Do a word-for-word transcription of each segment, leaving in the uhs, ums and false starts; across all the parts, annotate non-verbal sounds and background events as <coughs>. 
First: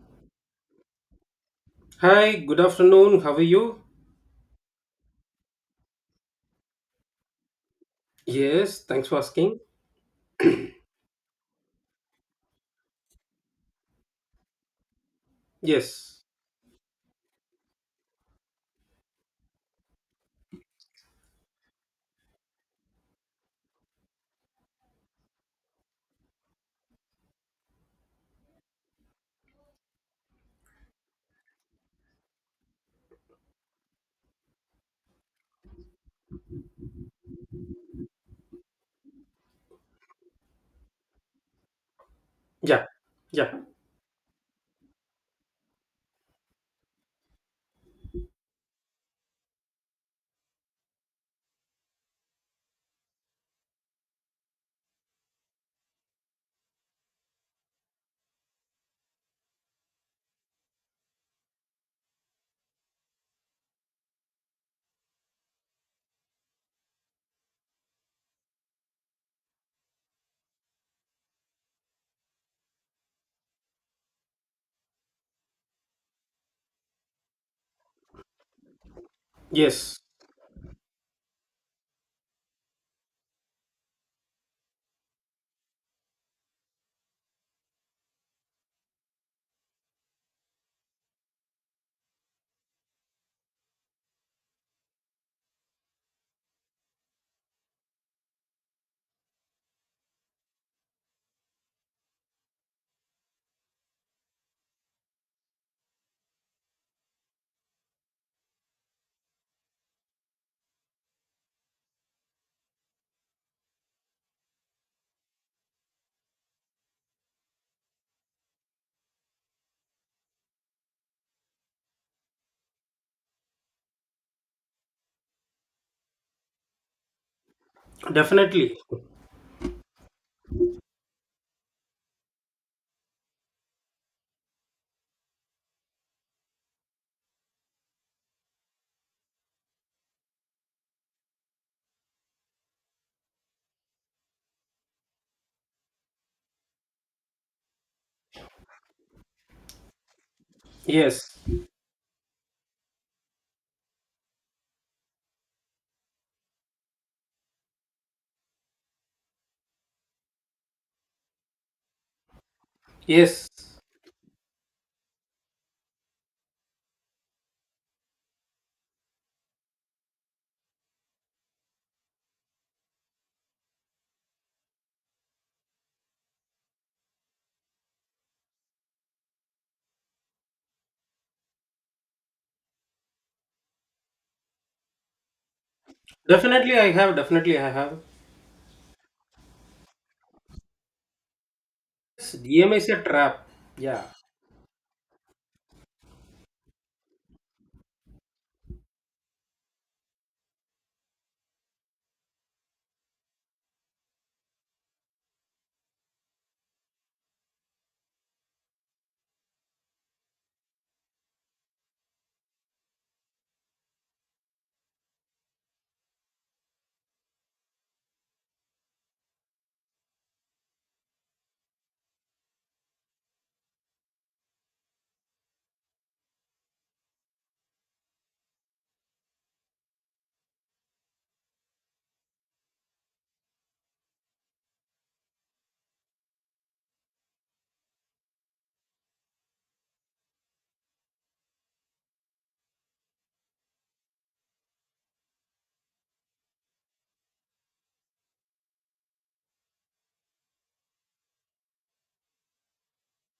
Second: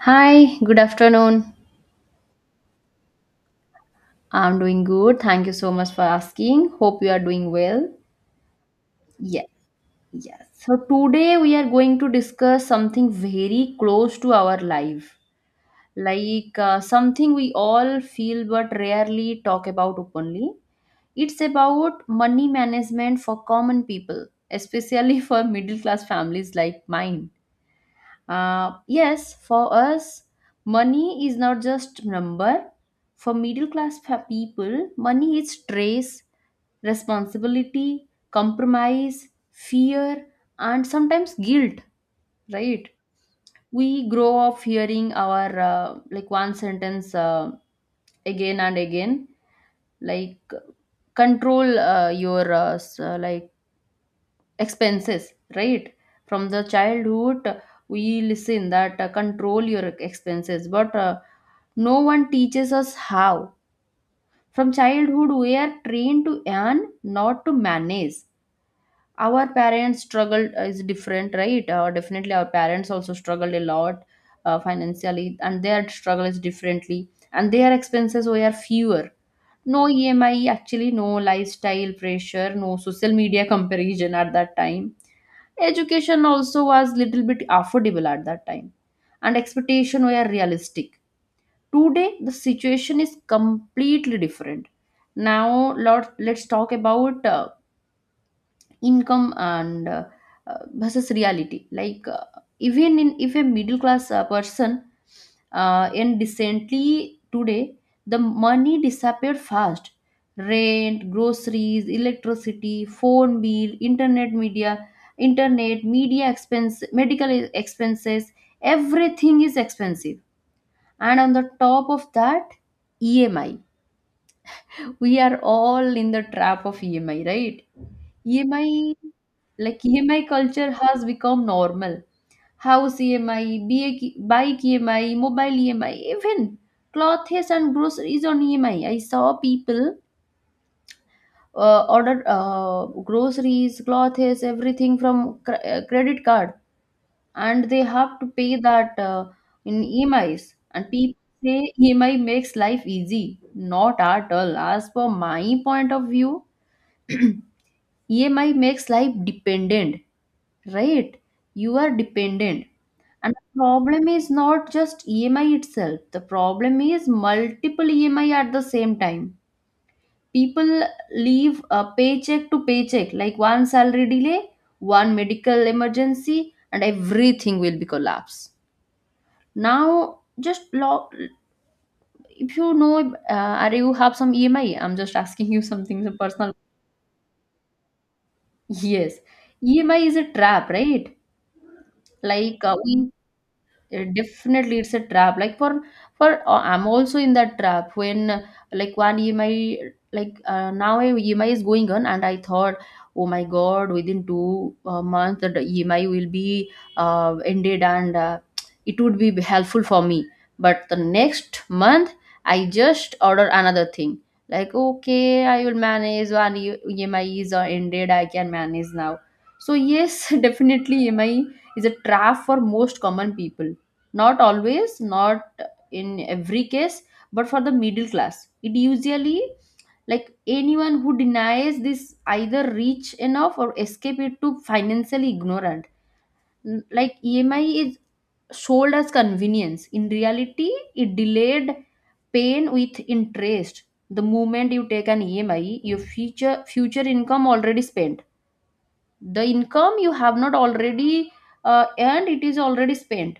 Hi, good afternoon. Hi, good afternoon. How are you? I'm doing good. Thank you so much for asking. Hope you are doing well. Yes, thanks for Yes, asking. yes. So today we are going to discuss something very close to our life, Yes. like uh, something we all feel but rarely talk about openly. It's about money management for common people, especially <laughs> for middle class families like mine. Uh, yes, for us, money is not just number. For middle class pa- people, money is stress, responsibility, compromise, fear, and sometimes guilt. Yeah. Right? Yeah. We grow up hearing our uh, like one sentence uh, again and again, like control uh, your uh, s- uh, like expenses right from the childhood. Uh, we listen that uh, control your expenses, but uh, no one teaches us how. From childhood we are trained to earn, not to manage. Our parents struggled uh, is different, right? Uh, definitely our parents also struggled a lot uh, financially, and their struggle is differently, and their expenses were fewer. No Yes. EMI actually, no lifestyle pressure, no social media comparison at that time. Education also was little bit affordable at that time, and expectation were realistic. Today the situation is completely different. Now lot, let's talk about uh, income and uh, uh, versus reality, like uh, even in if a middle class uh, person uh, and decently today, the money disappeared fast. Rent, groceries, electricity, phone bill, internet media internet media expense, medical expenses, everything is expensive. And on the top of that, EMI. We are all in the trap of EMI, right? Definitely. E M I, like E M I culture has become normal. House E M I, ba- bike E M I, mobile E M I, even clothes and groceries on E M I. I I saw people uh, order uh, groceries, clothes, everything from cr- uh, credit card, and they have to pay that uh, in E M Is. And people Yes. say E M I makes life easy. Not at all. As for my point of view, E M I makes life dependent, right? You are dependent. And Yes. the problem is not just E M I itself, the problem is multiple E M I at the same time. People leave a paycheck to paycheck, like one salary delay, one medical emergency, and everything will be collapse. Now, just lo- if you know, uh, or you have some E M I, I'm just asking you something some personal. Definitely I have. Definitely I have. Yes, E M I is a trap, right? Yes, Like uh, D M A is we. a trap. Uh, Yeah. Definitely it's a trap, like for for uh, I'm also in that trap when uh, like one EMI, like uh, now a EMI is going on, and I thought, oh my god, within two uh, months that the EMI will be uh, ended, and uh, it would be helpful for me. But the next month I just order another thing, like okay I will manage, one E- EMI is uh, ended, I can manage now. So yes, <laughs> definitely EMI is a trap for most common people, not always, not in every case, but for the middle class. It usually, like anyone who denies this either rich enough or escape it to financially ignorant. N- Like E M I is sold as convenience. In reality, it delayed pain with interest. The moment you take an E M I, your future future income already spent. The income you have not already uh, earned, it is already spent,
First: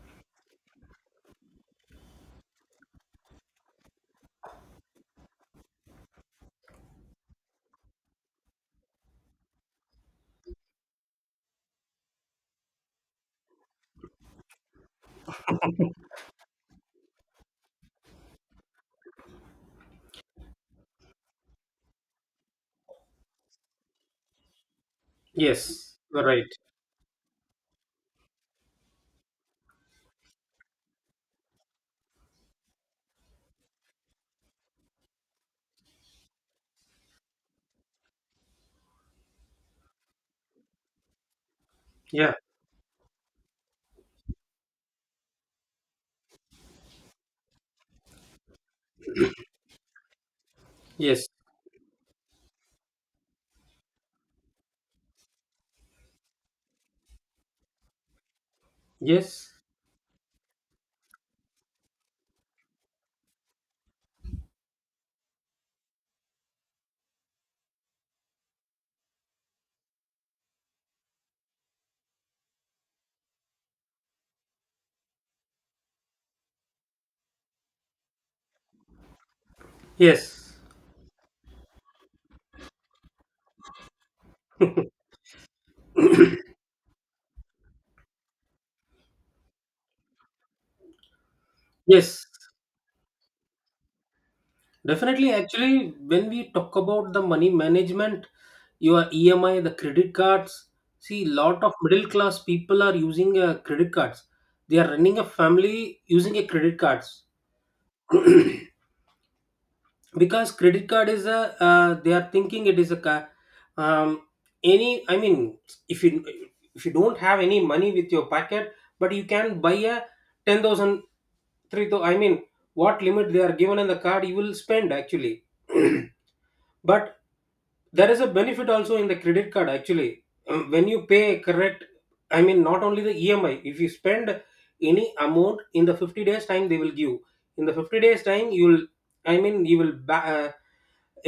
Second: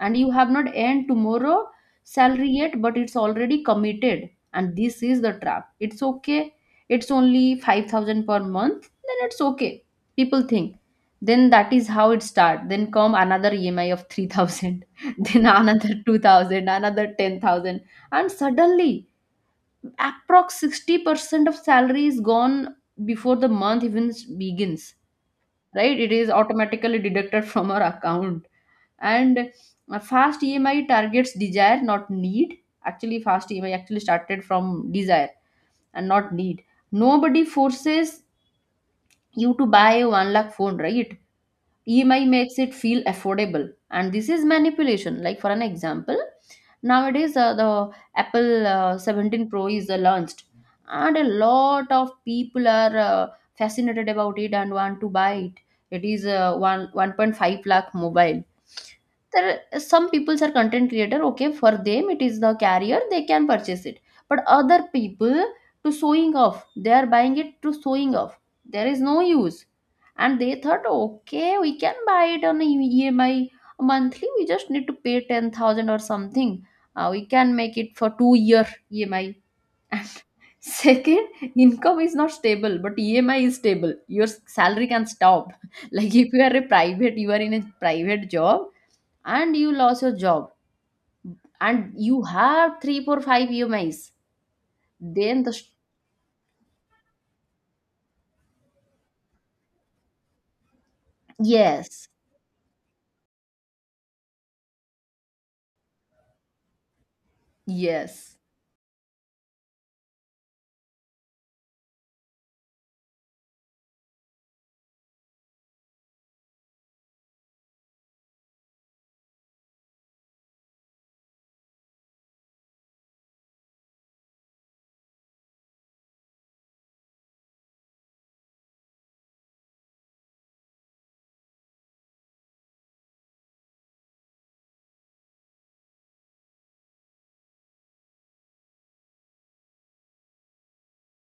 and you have not earned tomorrow salary yet, but it's already committed. And this is the trap. It's okay, it's only five thousand per month, then it's okay, people think. Then that is how it start, then come another EMI of three thousand, <laughs> then another two thousand, another ten thousand. And suddenly approx sixty percent of salary is gone before the month even begins. Yes. Right, it You're is right. automatically deducted from our account. And uh, fast EMI targets desire, not need. Actually fast EMI actually started from desire and not need. Nobody forces you to buy a one lakh phone, right? E M I Yeah. makes it feel affordable, and this is manipulation. Like for an example, nowadays uh, the Apple uh, seventeen Pro is uh, launched, and a Yes. lot of people are uh, fascinated about it and want to buy it. It is uh, one 1.5 lakh mobile. Yes. There are some people's are content creator. Okay, for them it is the carrier, they can purchase it, but other people, to showing off, they are buying it to showing off. There is no use, and they thought okay we can buy it on a EMI, monthly we just need to pay ten thousand or something. Uh, we can make it for two year EMI. Yes. <laughs> Second income is not stable but EMI is stable. Your salary can stop <laughs> like if you are a private, you are in a private job and you lost your job, and you Yes. have three four five EMIs, Definitely, then the st- actually, when we talk about the money management, your E M I, the credit cards, see, lot of yes, middle class people are using uh, credit cards. They are running a family using a credit cards yes, because credit card is a. Uh, they are thinking it is a. ca- Um, any, I mean, if you if you don't have any money with your pocket, but you can buy a ten thousand, three thousand. I mean, what limit they are given in the card, you will spend actually. <clears throat> But there is a benefit also in the credit card actually. Um, when you pay correct, I mean not only the emi, if you spend any amount in the fifty days time they will give, in the fifty days time you will, I mean you will ba- uh,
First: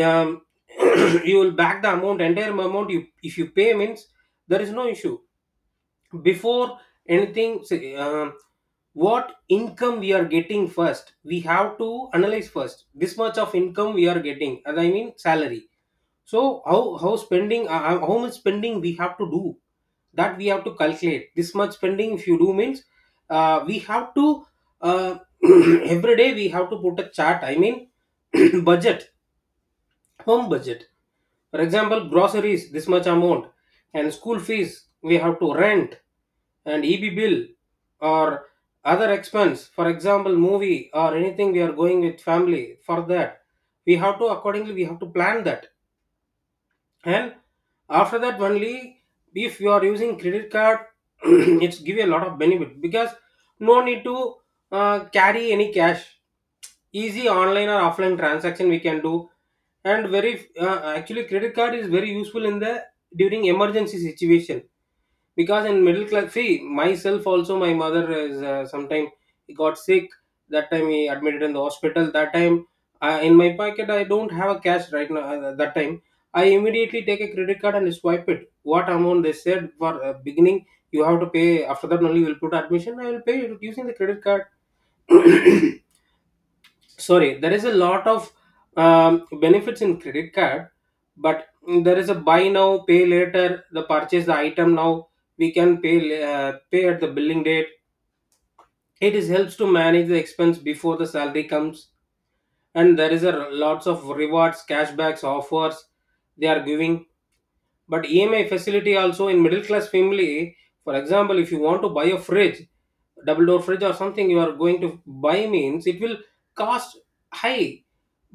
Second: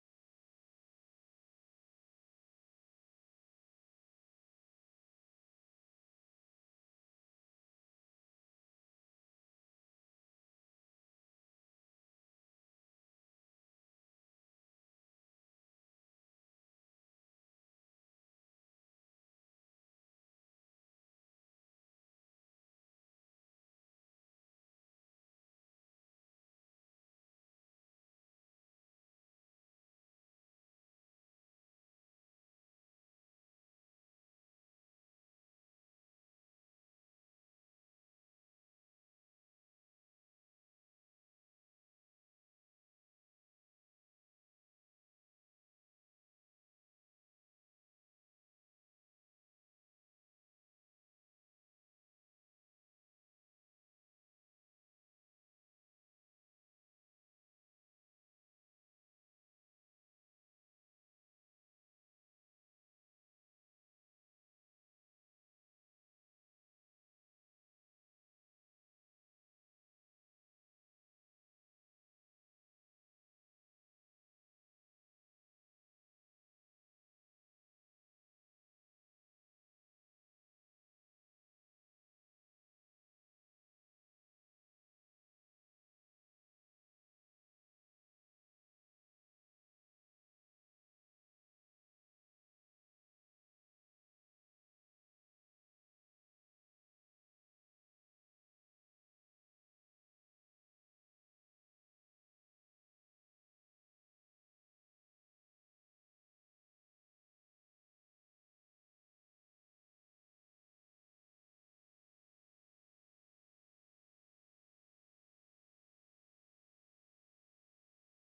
um, <coughs> <clears throat> you will back the amount, entire amount, you, if you pay means there is no issue before anything say, um, what income we are getting first, we have to analyze first this much of income we are getting, and I mean salary. So how how spending, uh, uh, how much spending we have to do, that we have to calculate. This much spending if you do means uh, we have to uh, <clears throat> every day we have to put a chart, I mean, <clears throat> budget, home budget, for example groceries this much amount, and school fees, we have to rent, and E B bill, or other expense, for example movie or anything we are going with family, for that we have to accordingly we have to plan that. And after that only, if you are using credit card, <clears throat> it's give you a lot of benefit because no need to uh, carry any cash, easy online or offline transaction we can do. And very uh, actually credit card is very useful in the during emergency situation, because in middle class, see myself also, my mother is uh, sometime got sick, that time he admitted in the hospital. That time, uh, in my pocket I don't have a cash right now, uh, that time I immediately take a credit card and swipe it, what amount they said for uh, beginning you have to pay, after that only we'll put admission, I will pay it using the credit card. <coughs> Sorry, there is a lot of um, benefits in credit card. But there is a buy now pay later, the purchase the item now we can pay la- uh, pay at the billing date, it is helps to manage the expense before the salary comes. And there is a r- lots of rewards, cashbacks, offers they are giving. But emi facility also in middle class family. For example, if you want to buy a fridge, double door fridge or something you are going to buy means it will cost high.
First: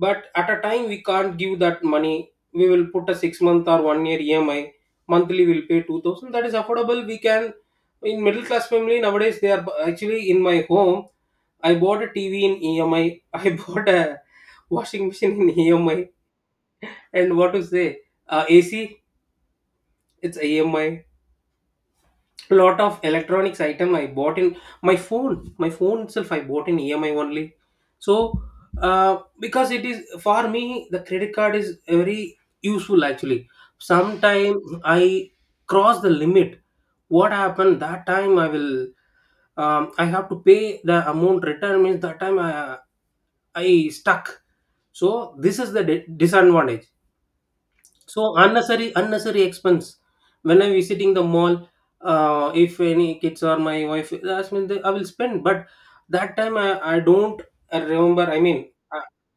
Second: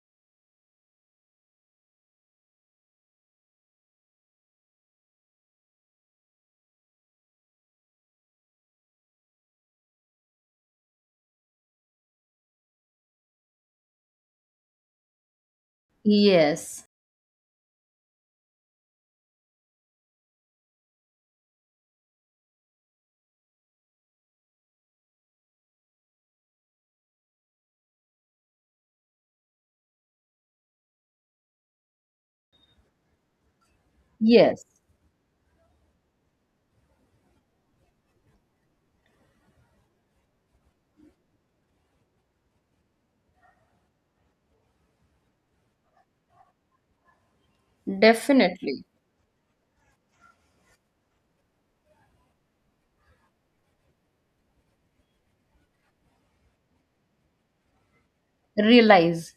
But at a time we can't give that money, we will put a six month or one year emi, monthly we'll pay two thousand, that is affordable we can. In middle class family nowadays they are bu- actually in my home I bought a tv in emi, I <laughs> bought a washing machine in emi, yes, and what to say, uh, ac it's emi, lot of electronics item I bought in, my phone, my phone itself I bought in emi only. So uh, because it is for me the credit card is very useful actually. Sometime yes, I cross the limit, what happened that time I will um, I have to pay the amount return means, that time i, I stuck. So this is the di- disadvantage. So definitely. unnecessary unnecessary expense. When I'm visiting the mall, uh, if any kids or my wife ask me, they- I will spend. But that time I, I don't I remember. I mean, I, Realize.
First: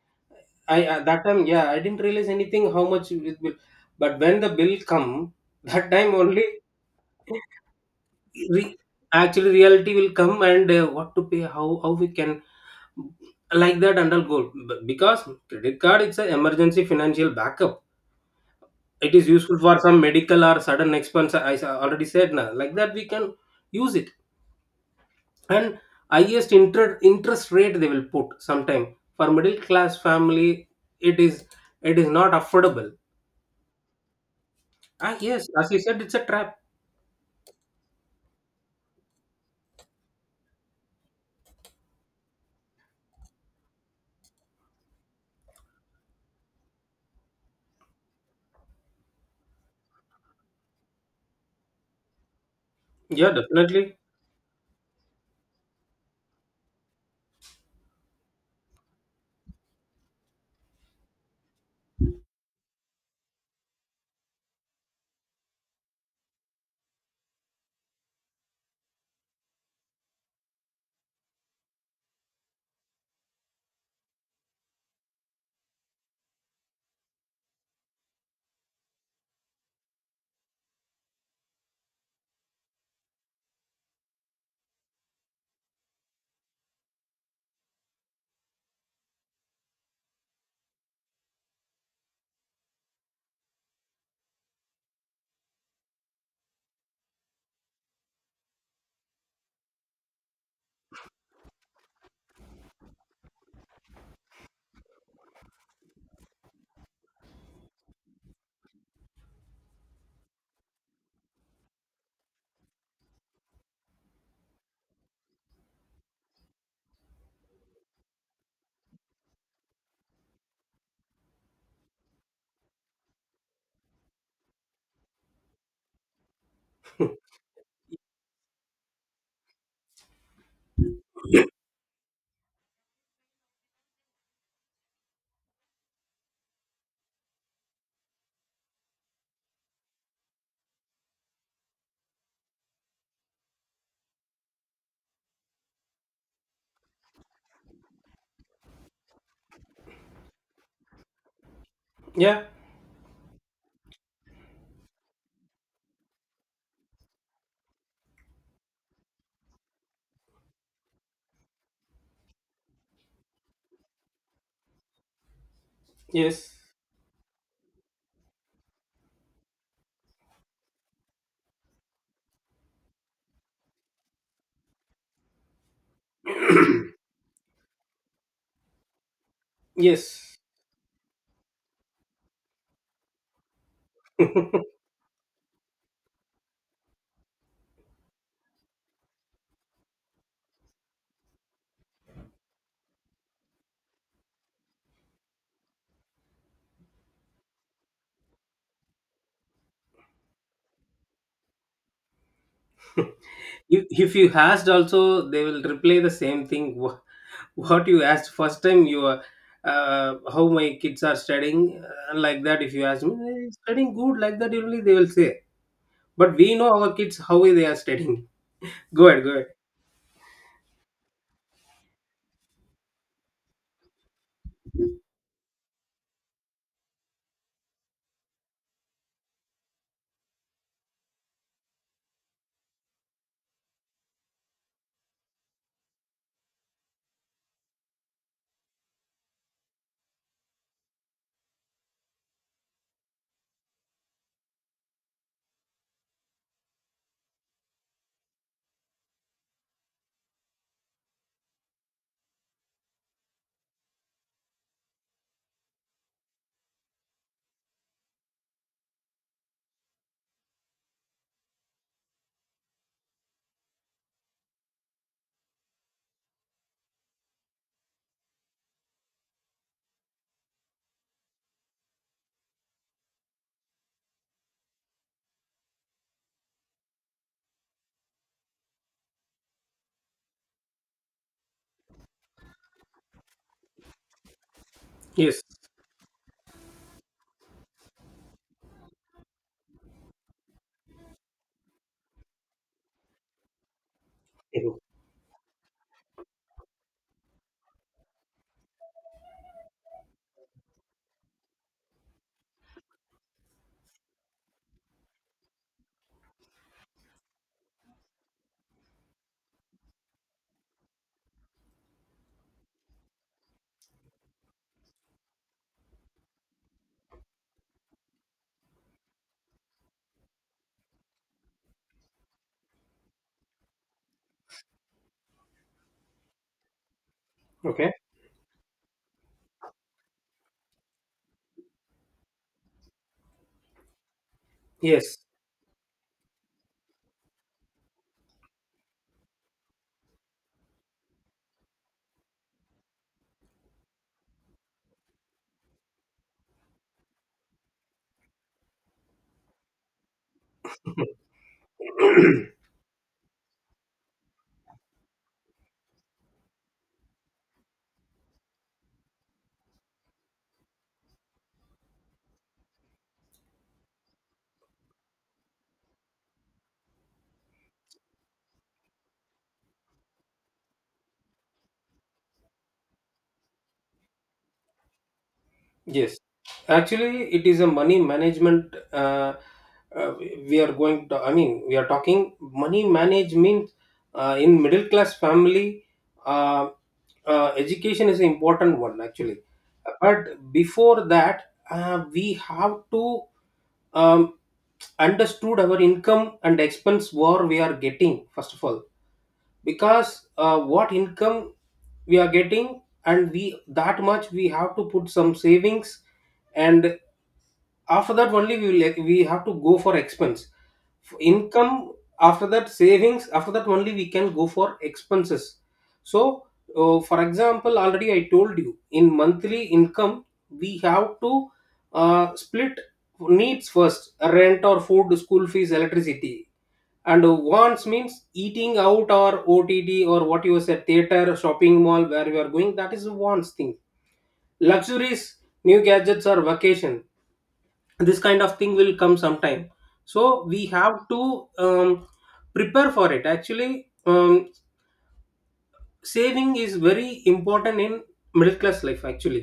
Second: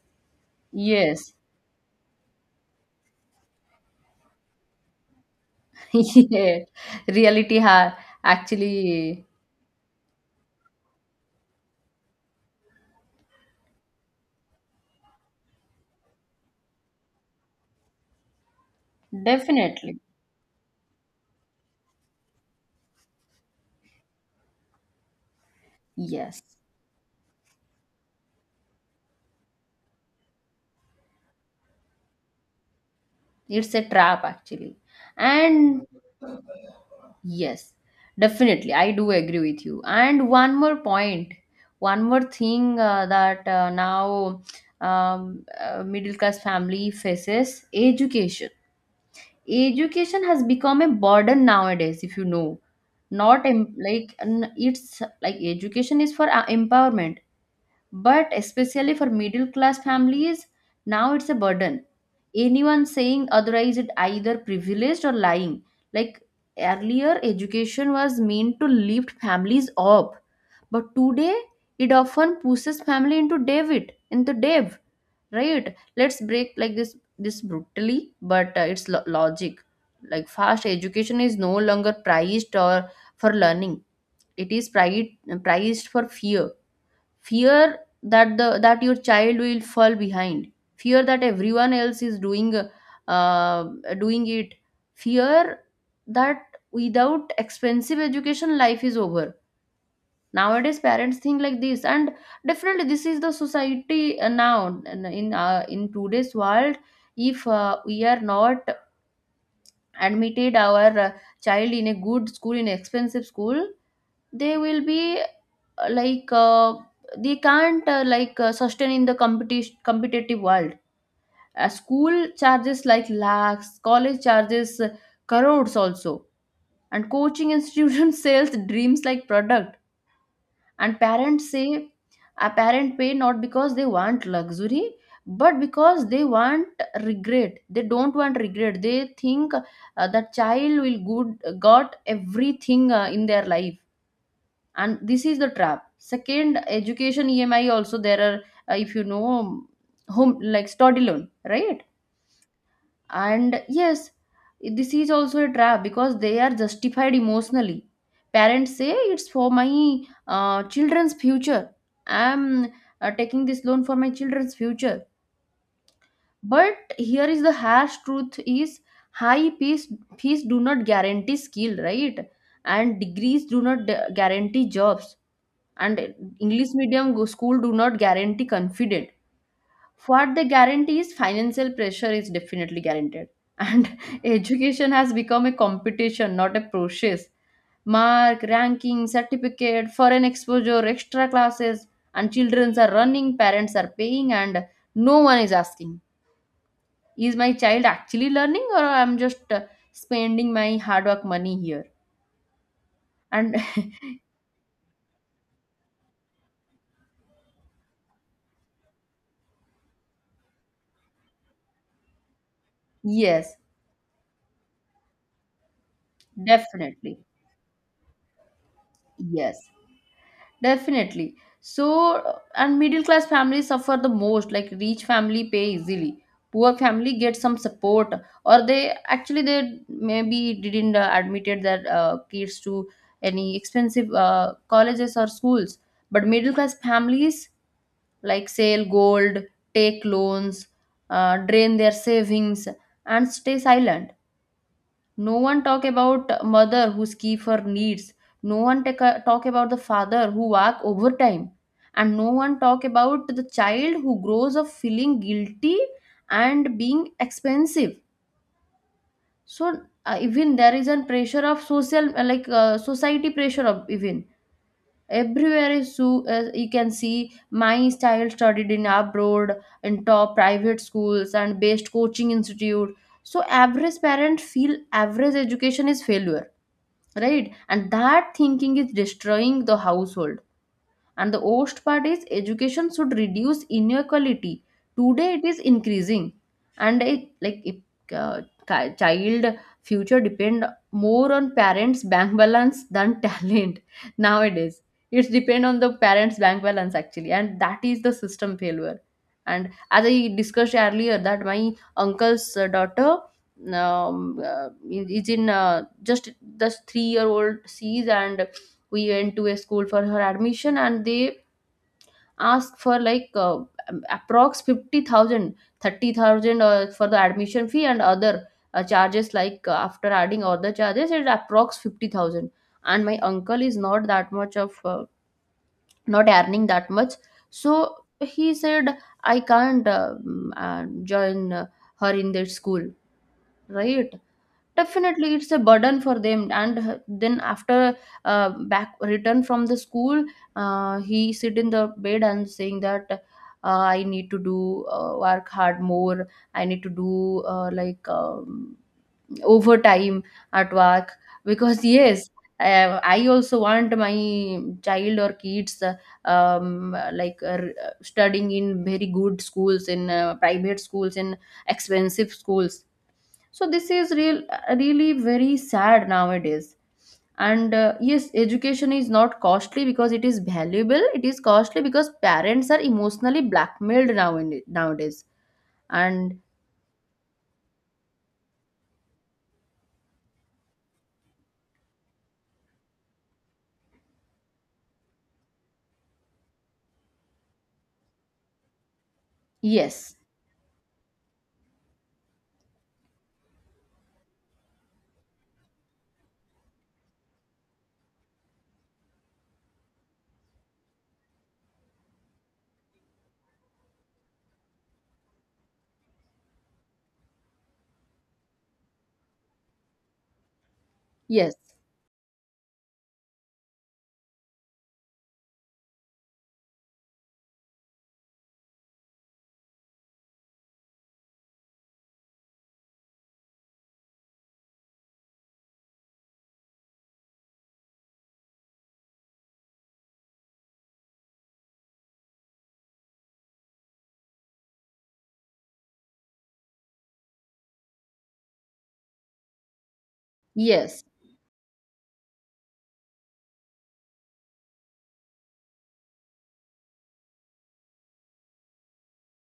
I I- that Yes. time, yeah, I didn't realize anything how much it will. But when the bill come, <laughs> that time <laughs> only Yeah. Reality ha, re- actually, actually reality will come. And uh, what to pay, how how we can like that undergo, because credit card it's an emergency financial backup, it is useful for definitely. some medical or sudden expense, I s- already said na. Like that we can use it. And Yes. highest inter- interest rate they will put sometime, for middle class family it is it is not affordable. It's a trap actually. Ah, yes, as you And said, it's a trap. yes, definitely I do agree with you. And one more point, one more thing uh, that uh, now, um, uh, middle class family faces education. Education has become a burden nowadays, if you know. Yeah, Not em definitely. like n- It's like education is for uh, empowerment, but especially for middle class families now it's a burden. Anyone saying otherwise is either privileged or lying. Like earlier education was meant to lift families up, but today it often pushes family into david into dev, right? Let's break like this this brutally, but uh, it's lo- logic. Like fast education is no longer prized or for learning, it is priced priced for fear, fear that the that your child will fall behind, fear that everyone else is doing uh, doing it, fear that without expensive education life is over. Nowadays parents think like this, and definitely this is the society uh, now. And in uh, in today's world, if uh, we are not admitted our uh, child in a good school, in expensive school, they will be like uh, they can't uh, like uh, sustain in the competition competitive world. Uh, school charges like lakhs, college charges uh, crores also, and <laughs> coaching institution <laughs> sells dreams like product. And parents say, a parent pay not because they want luxury, but because they want regret, they don't want regret. They think uh, the child will good got everything uh, in their life, and this is the trap. Second, education EMI also, there are uh, if you know, home like study loan, right? Yeah. And yes, this is also a trap because they are justified emotionally. Parents say, it's for my uh, children's future, I'm uh, taking this loan for my children's future. Yes, But here is the harsh truth is, high fees fees do not guarantee skill, right? And degrees do not d- guarantee jobs. And English medium go- school do not guarantee confident. What yes. they guarantee is financial pressure is definitely guaranteed. And <laughs> education has become a competition, not a process. Mark, ranking, certificate, foreign exposure, extra classes, and children are running, parents are paying, and no one is asking, is my child actually learning or I'm just uh, spending my hard work money here. <laughs> if, And if you asked also, they will reply the same thing. Wha- what you asked first time, you are uh, how my kids are studying, uh, like that. If you ask me, "Eh, <laughs> yes, studying good," like that only they will say. But we know our definitely, kids how they are studying. Go ahead, go ahead. yes. Definitely. So, uh, and middle class families suffer the most. Like rich family pay easily. Poor family get some support, or they actually they maybe didn't uh, admitted their uh, kids to any expensive uh, colleges or schools. But middle class families like sell gold, take loans, uh, drain their savings, and stay silent. No one talk about mother who skip her needs, no one take a, talk about the father who work overtime, and no one talk about the child who grows up feeling guilty and being expensive. So uh, even there is a pressure of social uh, like uh, society pressure of even everywhere is so uh, you can see, my child studied in abroad, in top private schools and best coaching institute. So average parents feel average education is failure, right? And that thinking is destroying the household. And the worst part is education should reduce inequality. Today Yes. it is increasing, and it like if uh, ki- child future depend more on parents' bank balance than talent <laughs> nowadays. <laughs> It's depend on the parents' bank balance actually, and that is the system failure. And as I discussed earlier, that my uncle's uh, daughter um, uh, is in uh, just just three year old she's, and we went to a school for her admission, and they asked for like uh, approx fifty thousand, thirty thousand uh, for the admission fee and other uh, charges. Like uh, after adding other charges, it's approx fifty thousand. And my uncle is not that much of uh, not earning that much, Okay. so he said, i can't uh, mm, uh, join uh, her in that school. Right, Yes. definitely it's a burden for them. And h- then after uh, back return from the school, uh, he sit in the bed and saying that uh, i need to do uh, work hard more. I need to do uh, like um, overtime at work because, yes, <clears throat> uh, i also want my child or kids uh, um, like uh, uh, studying in very good schools, in uh, private schools, in expensive schools. So this is real really very sad nowadays. And uh, yes, education is not costly because it is valuable. It is costly because parents are emotionally blackmailed now, nowadays. Yes, And actually, it is a money management. Uh, uh, we are going to, I mean, we are talking money manage means uh, in middle class family, uh, uh, education is an important one actually. yes, But before that, uh, we have to um, understood our income and expense what we are getting first of all, because uh, what income we are getting, and we that much we have to put some savings. And after that only we will, like, we have to go for expense. F- yes, Income, after that savings, after that only we can go for expenses. So uh, for example, already I told you, in monthly income we have to uh, split. Needs first, rent or food, school fees, electricity. And wants means eating out or ott, or what you said, theater, shopping mall, where you are going, that is wants thing. Luxuries, new gadgets or vacation, this kind of thing will come sometime. So we yes, have to um, prepare for it actually. Um, saving is very important in middle class life actually.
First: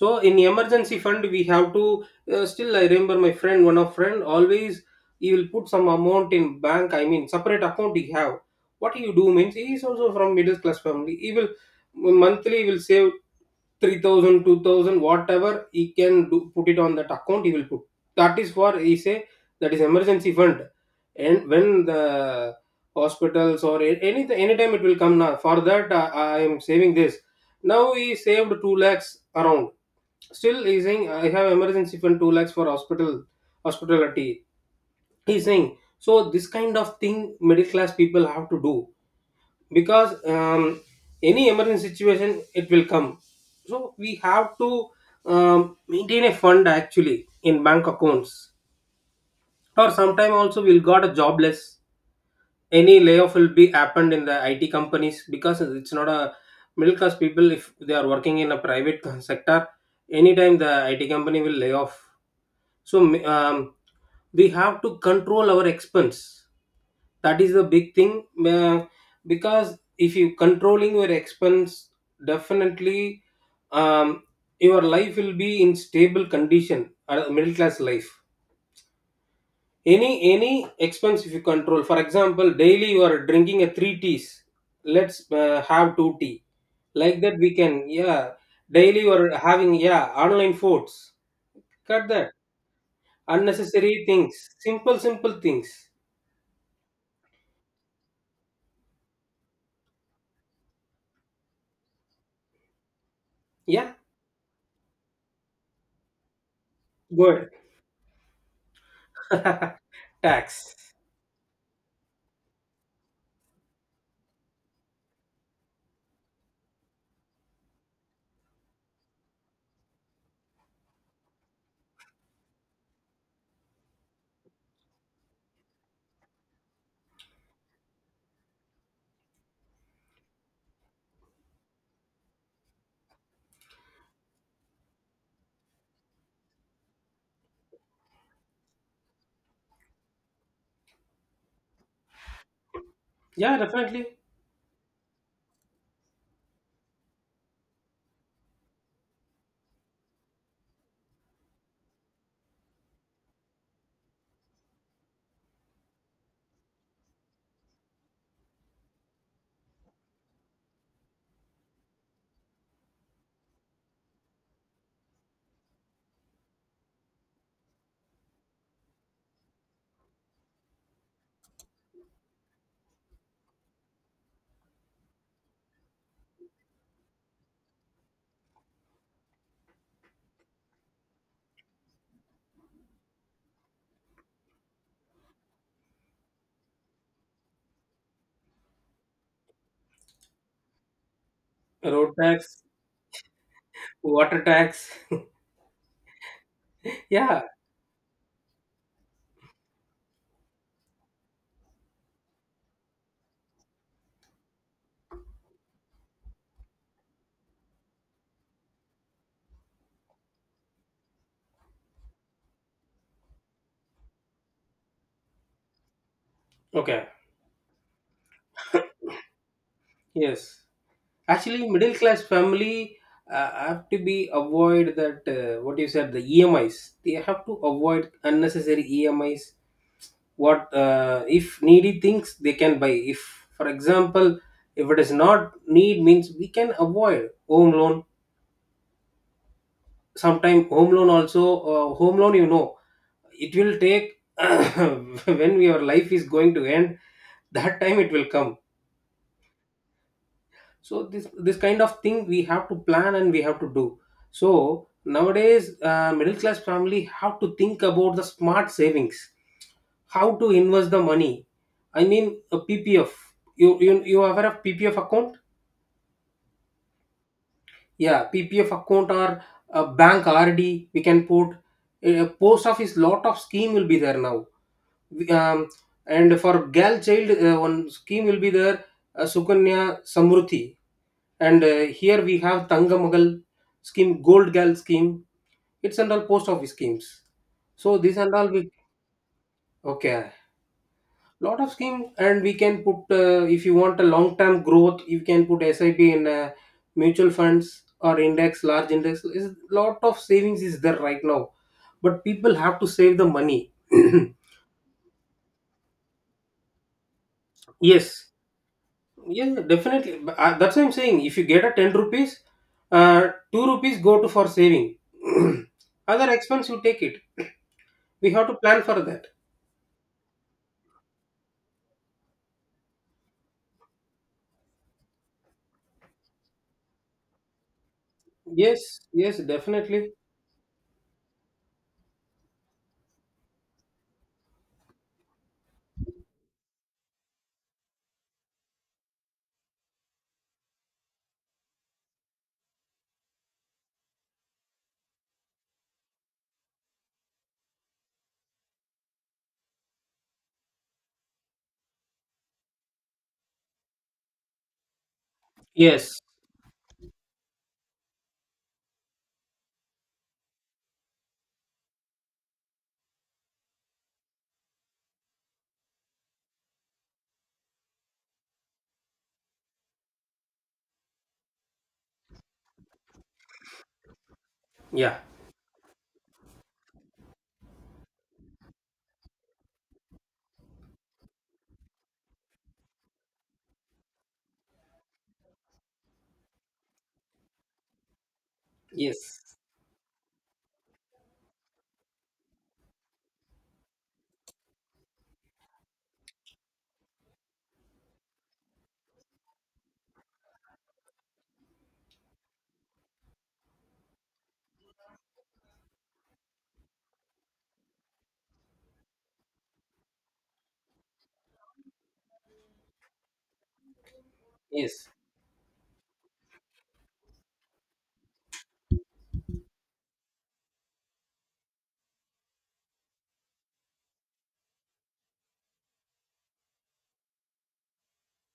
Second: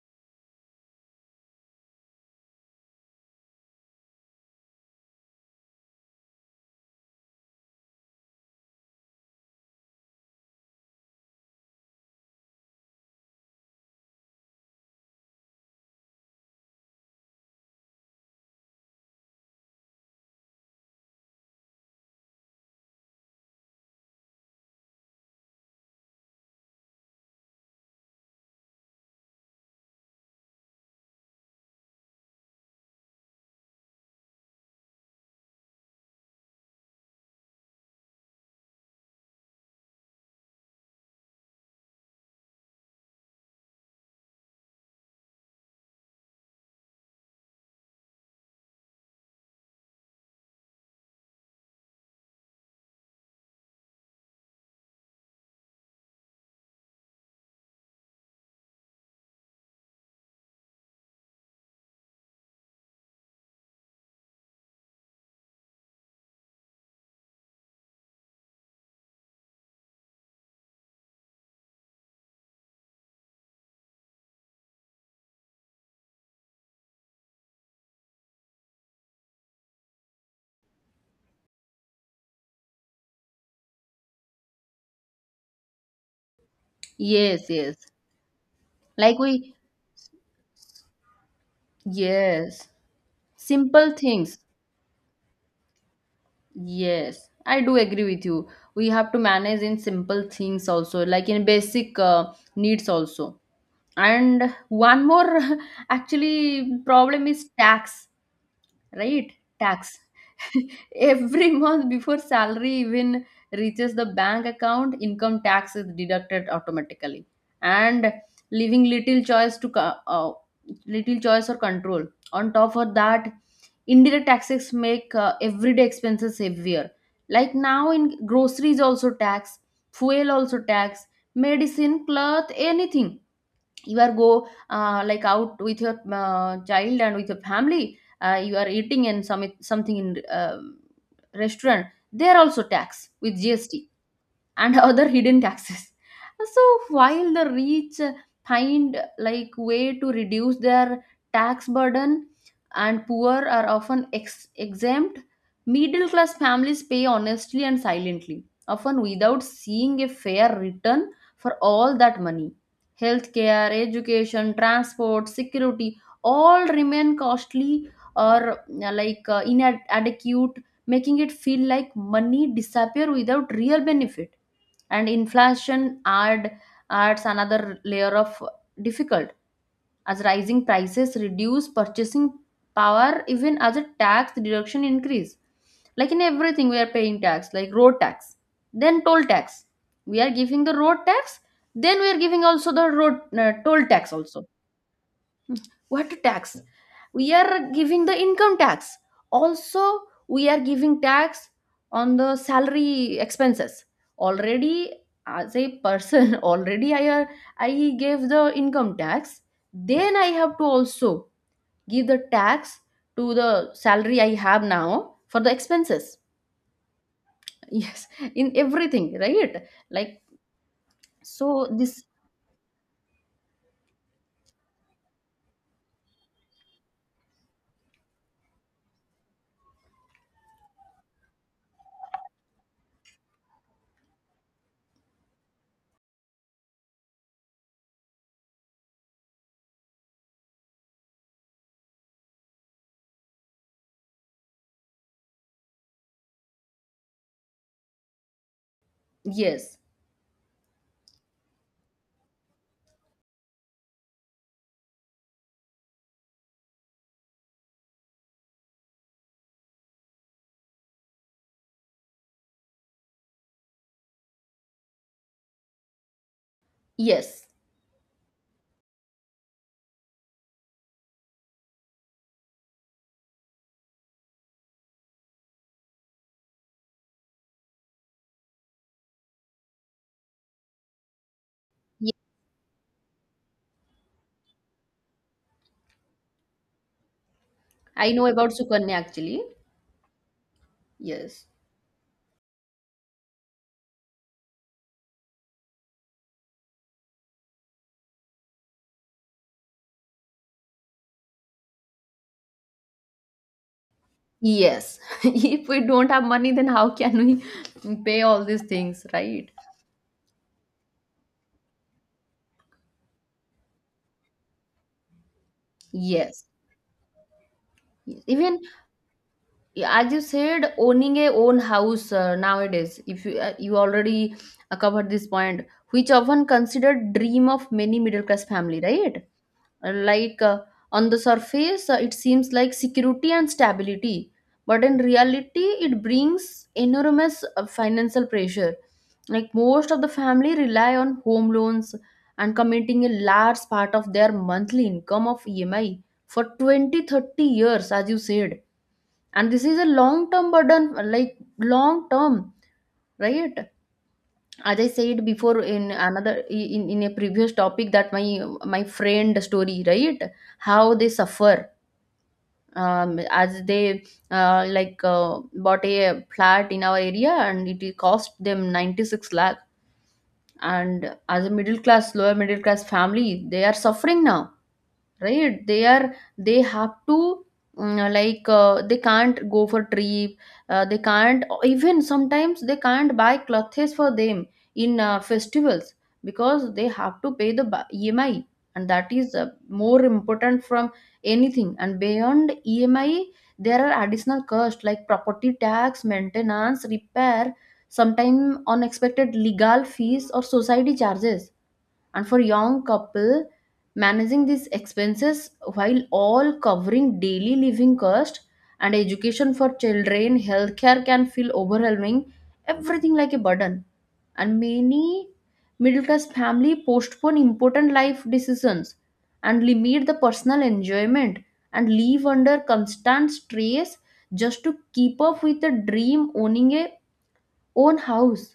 So in emergency fund we have to uh, still I remember my friend, one of friend always he will put some amount in bank, I mean separate account he have. What you do means, he is also from middle class family, he will monthly will save Three thousand, two thousand, whatever he can do, put it on that account, he will put. That is for, he say, that is emergency fund. And when the hospitals or a- any anytime it will come now, for that uh, I am saving this. Now he saved two lakhs around. Still he saying, I have emergency fund two lakhs for hospital, hospitality, he saying. So this kind of thing middle class people have to do, because um, any emergency situation it will come. So we have to um, maintain a fund actually in bank accounts. Or sometime also we'll got a jobless, any layoff will be happened in the it companies. Because it's not a, middle class people if they are working in a private <laughs> sector, anytime the it company will lay off. So um, we have to control our expense, that is the big thing, uh, because if you controlling your expense, definitely um, your life will be in stable condition, uh, middle class life. Any any expense if you control, for example daily you are drinking a three teas, let's uh, have two tea, like that yes, we can, yes, yeah. Daily you like are we having, yeah, online foods, cut that yes, simple unnecessary things. things, Simple simple things. yes, i do agree with you. We have to manage in simple things also, like in basic uh, needs also. Yeah. And one more <laughs> actually problem is Good. tax, right? <laughs> Tax. Tax. <laughs> Every month, before salary even reaches the bank account, income tax is deducted automatically, and leaving little choice to co- uh, little choice or control. On top of that, indirect taxes make uh, everyday expenses heavier. Like now, in groceries also tax, fuel also tax, medicine, cloth, anything. You are go uh, like out with your uh, child and with your family, uh, you are eating in some something in um restaurant, they are also taxed with Yeah, GST definitely. and <laughs> other hidden taxes. So, while the rich find like way to reduce their tax burden, and poor are often ex- exempt, middle class families pay honestly and silently, often without seeing a fair return for all that money. Healthcare, education, transport, security, all remain costly or uh, like uh, inadequate, making it feel like money disappear without real benefit. And inflation add adds another layer of difficult, as rising prices reduce purchasing power even as a tax deduction increase. Like in everything we are paying tax. Like road tax, then toll tax. We are giving the road tax, then we Road are giving tax, also the road uh, toll tax also. water tax. <laughs> What tax? We Yeah. are giving the income tax also, we are giving tax on the salary expenses already. As a person, <laughs> already i i gave the income tax, then I have to also give the tax to the salary I have now for the expenses. Okay. <laughs> Yes, in everything, right? Like, Yes. so Actually, middle this, class family uh, have to be avoid that. Uh, what you said, the E M Is. They have to avoid unnecessary E M Is. What uh, if needy things they can buy? If, for example, if it is not need means we can avoid home loan. Sometime home loan also uh, home loan, you know, it will take <coughs> <clears throat> when your life is going to end. That time it will come. yes, So this this kind of thing we have to plan and we have to do. So nowadays, uh, middle class family have to think about the smart savings, how to invest the money. I mean, a ppf. You you, you aware of ppf account? yes, Yeah, ppf account, or a bank rd we can put. A post office, lot of scheme will be there now. um, and for girl child, uh, one scheme will be there, uh, Sukanya Samruddhi. And uh, yes. here we have Tangamagal scheme, Gold Gal scheme. It's under post office schemes. So I this know and all about we. sukanya actually. Okay. Yes. Lot of scheme, and we can put uh, if you want a long term growth, you can put SIP in uh, mutual funds or index, large index. Is lot of savings is there right now, but people have to save the money. Yes. <laughs> If we don't have money, then how can <clears throat> we pay Yes, all these things, right? yeah, definitely. But, uh, that's what I'm saying. If you get a ten rupees, uh, two rupees go to for saving. <clears throat> Other Yes. expense you take it. <clears throat> Yes. We have to Even plan for that. as you said, owning a own house uh, nowadays, if you uh, you already uh, covered this point, which often considered dream of many middle class family, Yes, right? yes, definitely. Like uh, on the surface, uh, it seems like security and stability, but in reality it brings enormous uh, financial pressure. Like most of the family rely on home loans and committing a large part of their monthly income of EMI for twenty thirty years, as you said. And this is a long term burden, like long term, right? As I said before, in Yes, another in, in a previous topic, that my my friend story, right? How they suffer, um, as they uh, like uh, bought a flat in our area, and it cost them ninety-six lakh. And as a middle class, lower middle class family, they are suffering now, yeah, right? They are they have to, mm, like uh, they can't go for trip, uh, they can't even sometimes, they can't buy clothes for them in uh, festivals, because they have to pay the bu- EMI, and that is uh, yes, more important from anything. And beyond EMI there are additional costs like property tax, maintenance, repair, sometimes unexpected legal fees or society charges. And for young couple, managing these expenses while all covering daily living cost and education for children, healthcare, can feel overwhelming. Everything like a burden. And yes, many middle class family postpone important life decisions and limit the personal enjoyment and live under constant stress, just to keep up with the dream owning a own house.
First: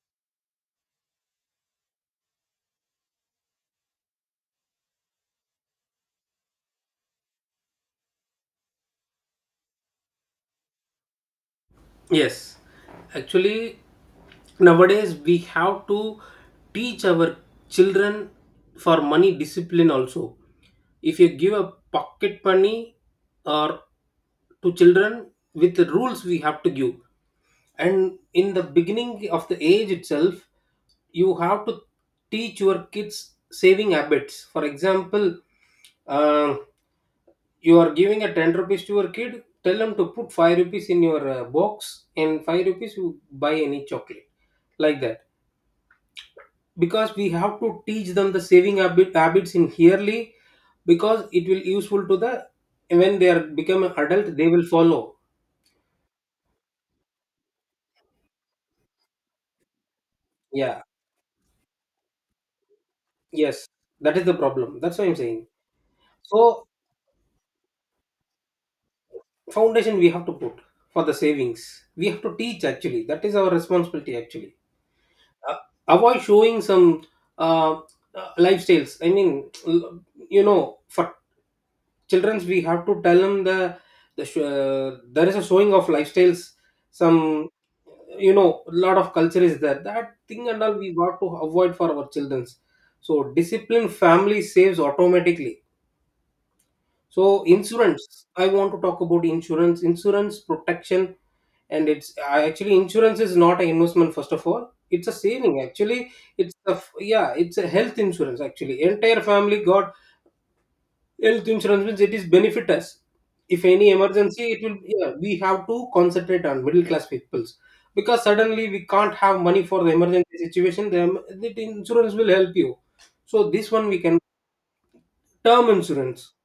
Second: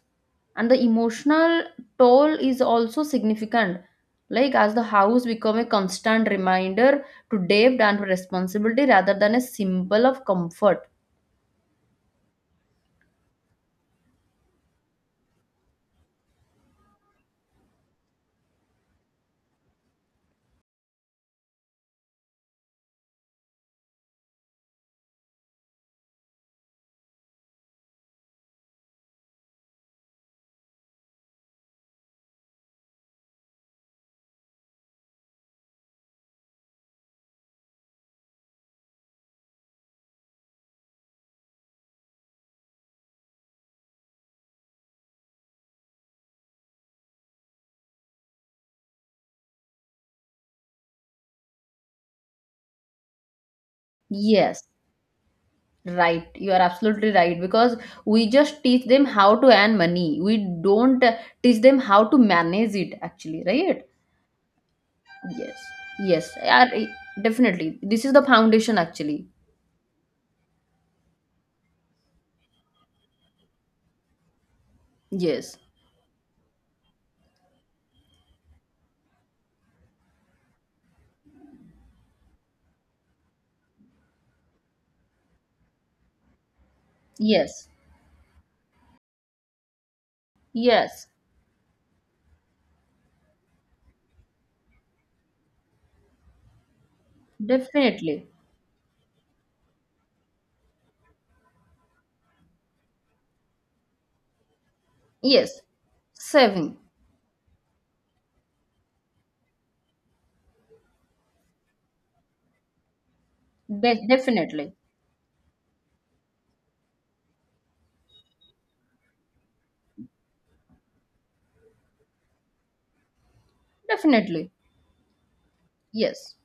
And the emotional toll is also significant, like as the house become a constant reminder to debt and responsibility rather than a symbol of comfort. yes. Actually, nowadays we have to teach our children for money discipline also. If you give a pocket money or to children with the rules we have to give, and in the beginning of the age itself, you have to teach your kids saving habits. For example, uh, you are giving a ten rupees to your kid, tell them to put five rupees in your uh, box, and five rupees you buy any chocolate. Like that, because we have to teach them the saving habit, habits in yearly, because it will useful to the, when they are become an adult they Yes, will follow. right, you are absolutely right, because we just teach them how to earn money, we Yeah. don't uh, teach them how to manage it actually, Yes, right? that is the problem, that's what I'm saying. Yes, yes, So yeah, I- definitely, this is the foundation actually. foundation we have to put, for the savings we have to teach actually, that is our responsibility actually. uh, Yes, Avoid showing some uh, uh, lifestyles, I mean, l- you know for childrens we have to tell them the, the sh- uh, there is a showing of lifestyles, some, yes, you know lot of culture is there, that thing and all we yes, got to avoid for our childrens. So discipline family saves automatically. So insurance, definitely. I want to talk about insurance, insurance protection. And it's I Actually insurance is not an investment first of all. It's a Yes, saving actually. It's a saving. F- yeah, it's a health insurance actually. Entire family got health insurance means it is benefit us. If any De- emergency, it Definitely. will, yeah, we have to concentrate on middle class peoples, because suddenly we can't have money for the emergency situation. Then the insurance will help you. So this one we can, Definitely. term insurance, Yes.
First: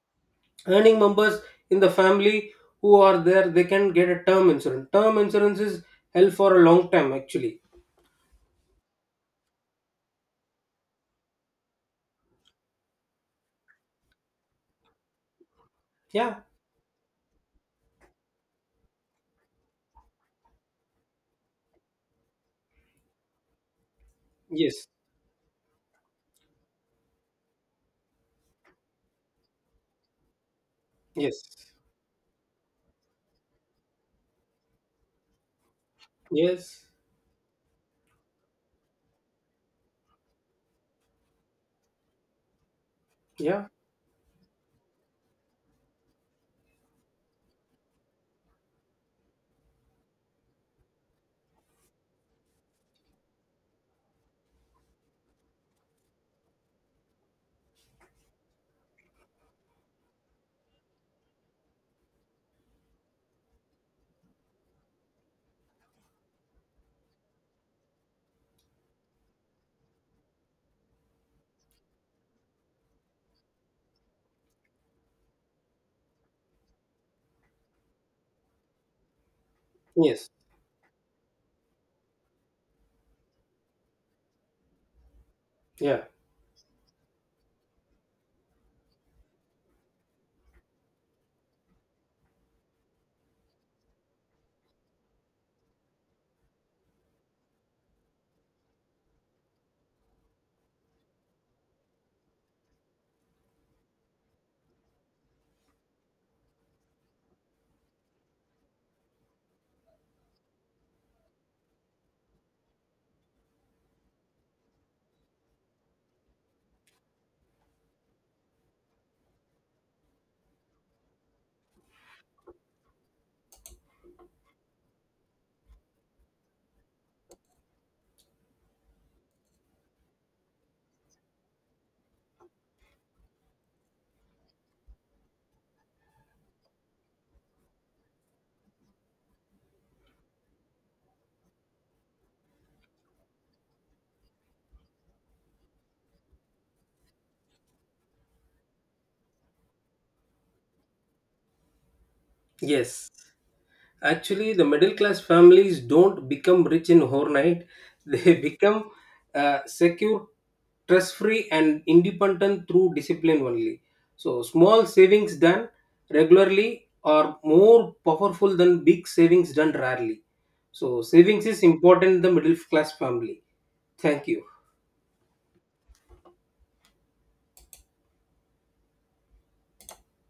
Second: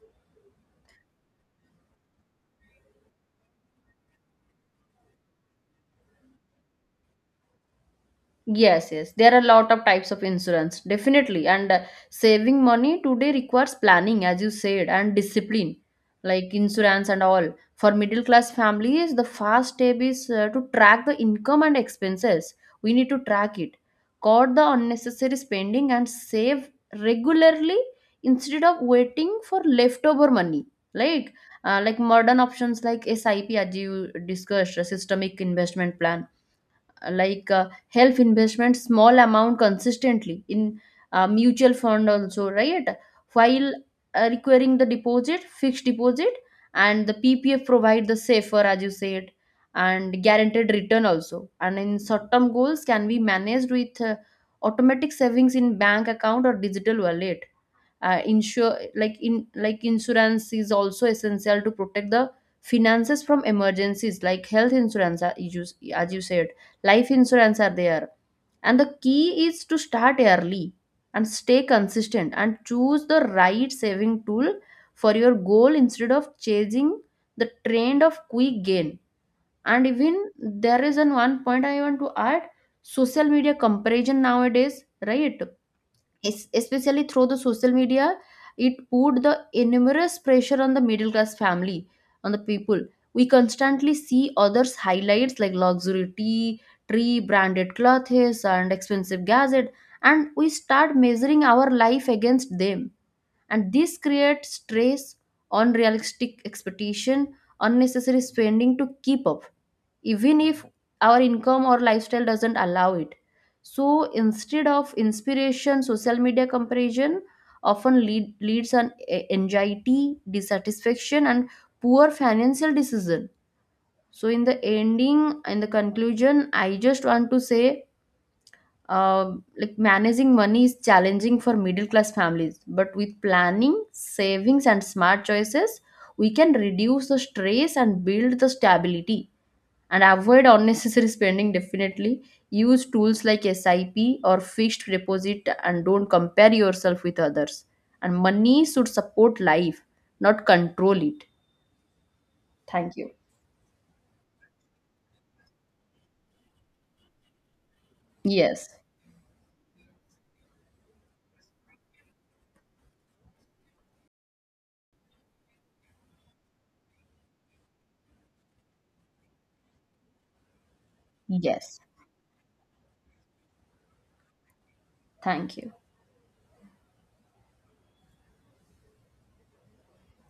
earning members in the family who are there, they can get a term insurance. Term insurance is held for a long time actually. Yes, yes. There are a lot of types of insurance, definitely. And uh, saving money today requires planning, as you said, and discipline, Yeah. like insurance and all. For middle class families, the first step is uh, to track the income and expenses. We need to track it, cut the Yes, unnecessary spending, and save regularly instead of waiting for leftover money. Like, yes. uh, like modern options like SIP, as you discussed, a systemic investment plan, Yes. like uh, health investment, small amount consistently in uh, mutual fund also, right? Yeah. While uh, requiring the deposit, fixed deposit and the PPF provide the safer, as you said, and guaranteed return also. And in short term goals can be managed with uh, automatic savings in bank account or digital wallet. Uh, insure, like in like insurance is also essential to protect the finances from emergencies. Like health insurance are- you- as you said, life insurance are there. And the key is to start early and stay consistent and choose the right saving tool for your goal, instead of chasing the trend of quick gain. And Yes. even there is an one point I want to add: social media comparison nowadays, right? Yeah. Es- especially through the social media, it put the enormous pressure on the middle class family, on the people. We constantly see others highlights like luxury tea tree, branded clothes and expensive gadget, and we start measuring our life against them. And this creates stress, unrealistic expectation, unnecessary spending to keep up, even if our income or lifestyle doesn't allow it. So instead of inspiration, social media comparison often lead, leads an a- anxiety, dissatisfaction, and poor financial decision. So in the ending, in the conclusion, I just want to say, uh, like managing money is challenging for middle class families, but with planning, savings and smart choices, we can reduce the stress and build the stability and avoid unnecessary spending. Definitely use tools like SIP or fixed deposit and don't compare yourself with others. And money should support life, not control it. Thank you. Yes, actually, the middle class families don't become rich in overnight. <laughs> They Yes, become uh, secure, stress free, and independent through discipline only. So, small savings done regularly are more powerful than big savings done rarely. So, savings is yes, important in the middle class family. Thank you. thank you.